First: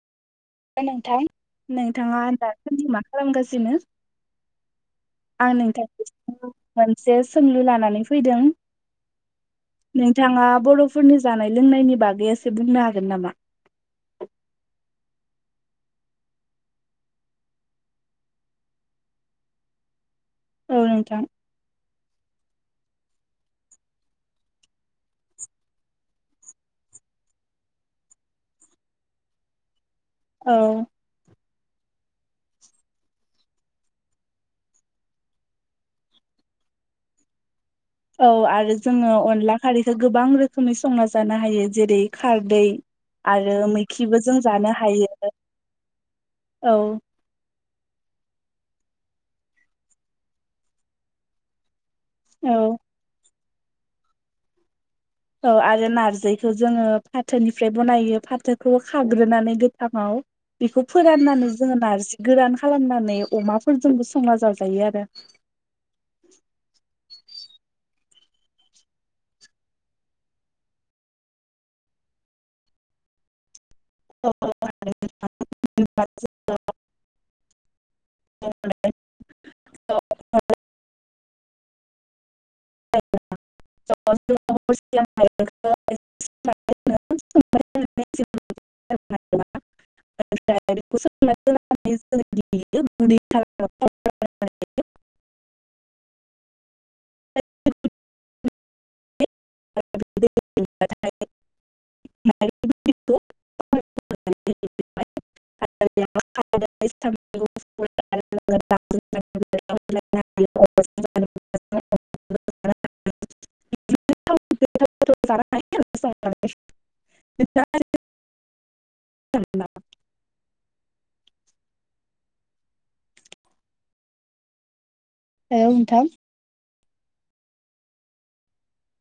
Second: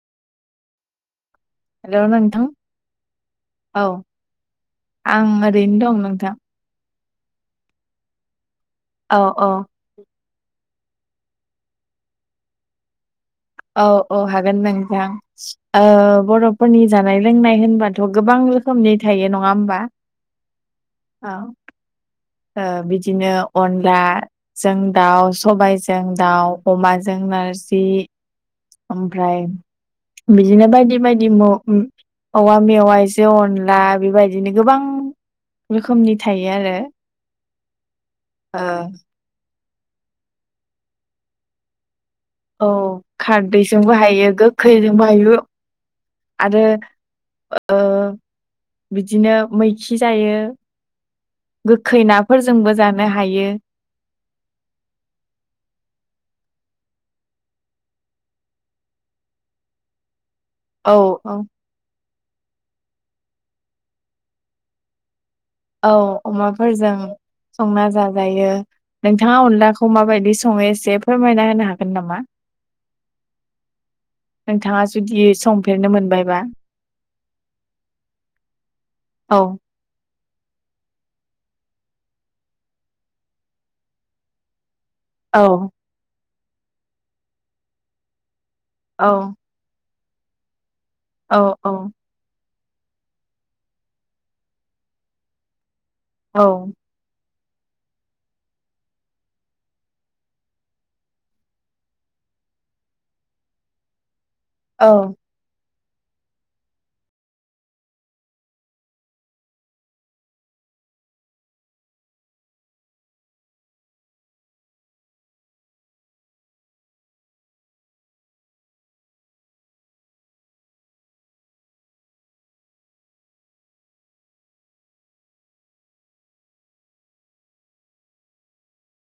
नोंथां हेलौ नोंथाङा नोंथां दासान्दि मा खालामगासिनो। औ आं ओरैनो दं नोंथांनि नोंथां मोनसे सोंलु लानानै फैदों। औ औ। बिथाङा बर'फोरनि जानाय लोंनायनि बागै एसे बुंनो हागोन नामा। औ औ हागोन नोंथां ओ बर'फोरनि जानाय लोंनाय होनबाथ' गोबां रोखोमनि थायो नङा होमबा औ नोंथां औ। बिदिनो अनलाजों दाउ सबायाइजों दाउ अमाजों नारजि ओमफ्राय बिदिनो औ बायदि बायदि म औवा मेवाजों अनला बेबायदिनो गोबां रोखोमनि थायो आरो। औ आरो ओ जोङो अनला खारैखो गोबां रोखोमै संना जानो हायो जेरै खारदै औ आरो खारदैजों मैखिबो हायो जों जानो गोखैजोंबो हायो। आरो औ ओ बिदिनो मैखि जायो गो खै औ नाफोरजोंबो जानो हायो। औ आरो नारजिखौ जोङो फाथोनिफ्राय बनायो फाथोखौ खाग्रोनानै गोथाङाव बेखौ औ फोराननानै जोङो नारजि गोरान खालामनानै अमाफोरजोंबो संना जाजायो आरो। औ अमाफोरजों संना जाजायो नोंथाङा अनलाखौ माबायदि सङो एसे फोरमायना होनो हागोन नामा। [inaudible] औ नोंथाङा जुदि संफेरनो मोनबायबा। औ। [unintelligible] [unintelligible] औ [unintelligible] औ। औ [unintelligible] [unintelligible] औ। [unintelligible] [unintelligible] औ [unintelligible] [unintelligible] [unintelligible] [unintelligible] [unintelligible] औ नोंथां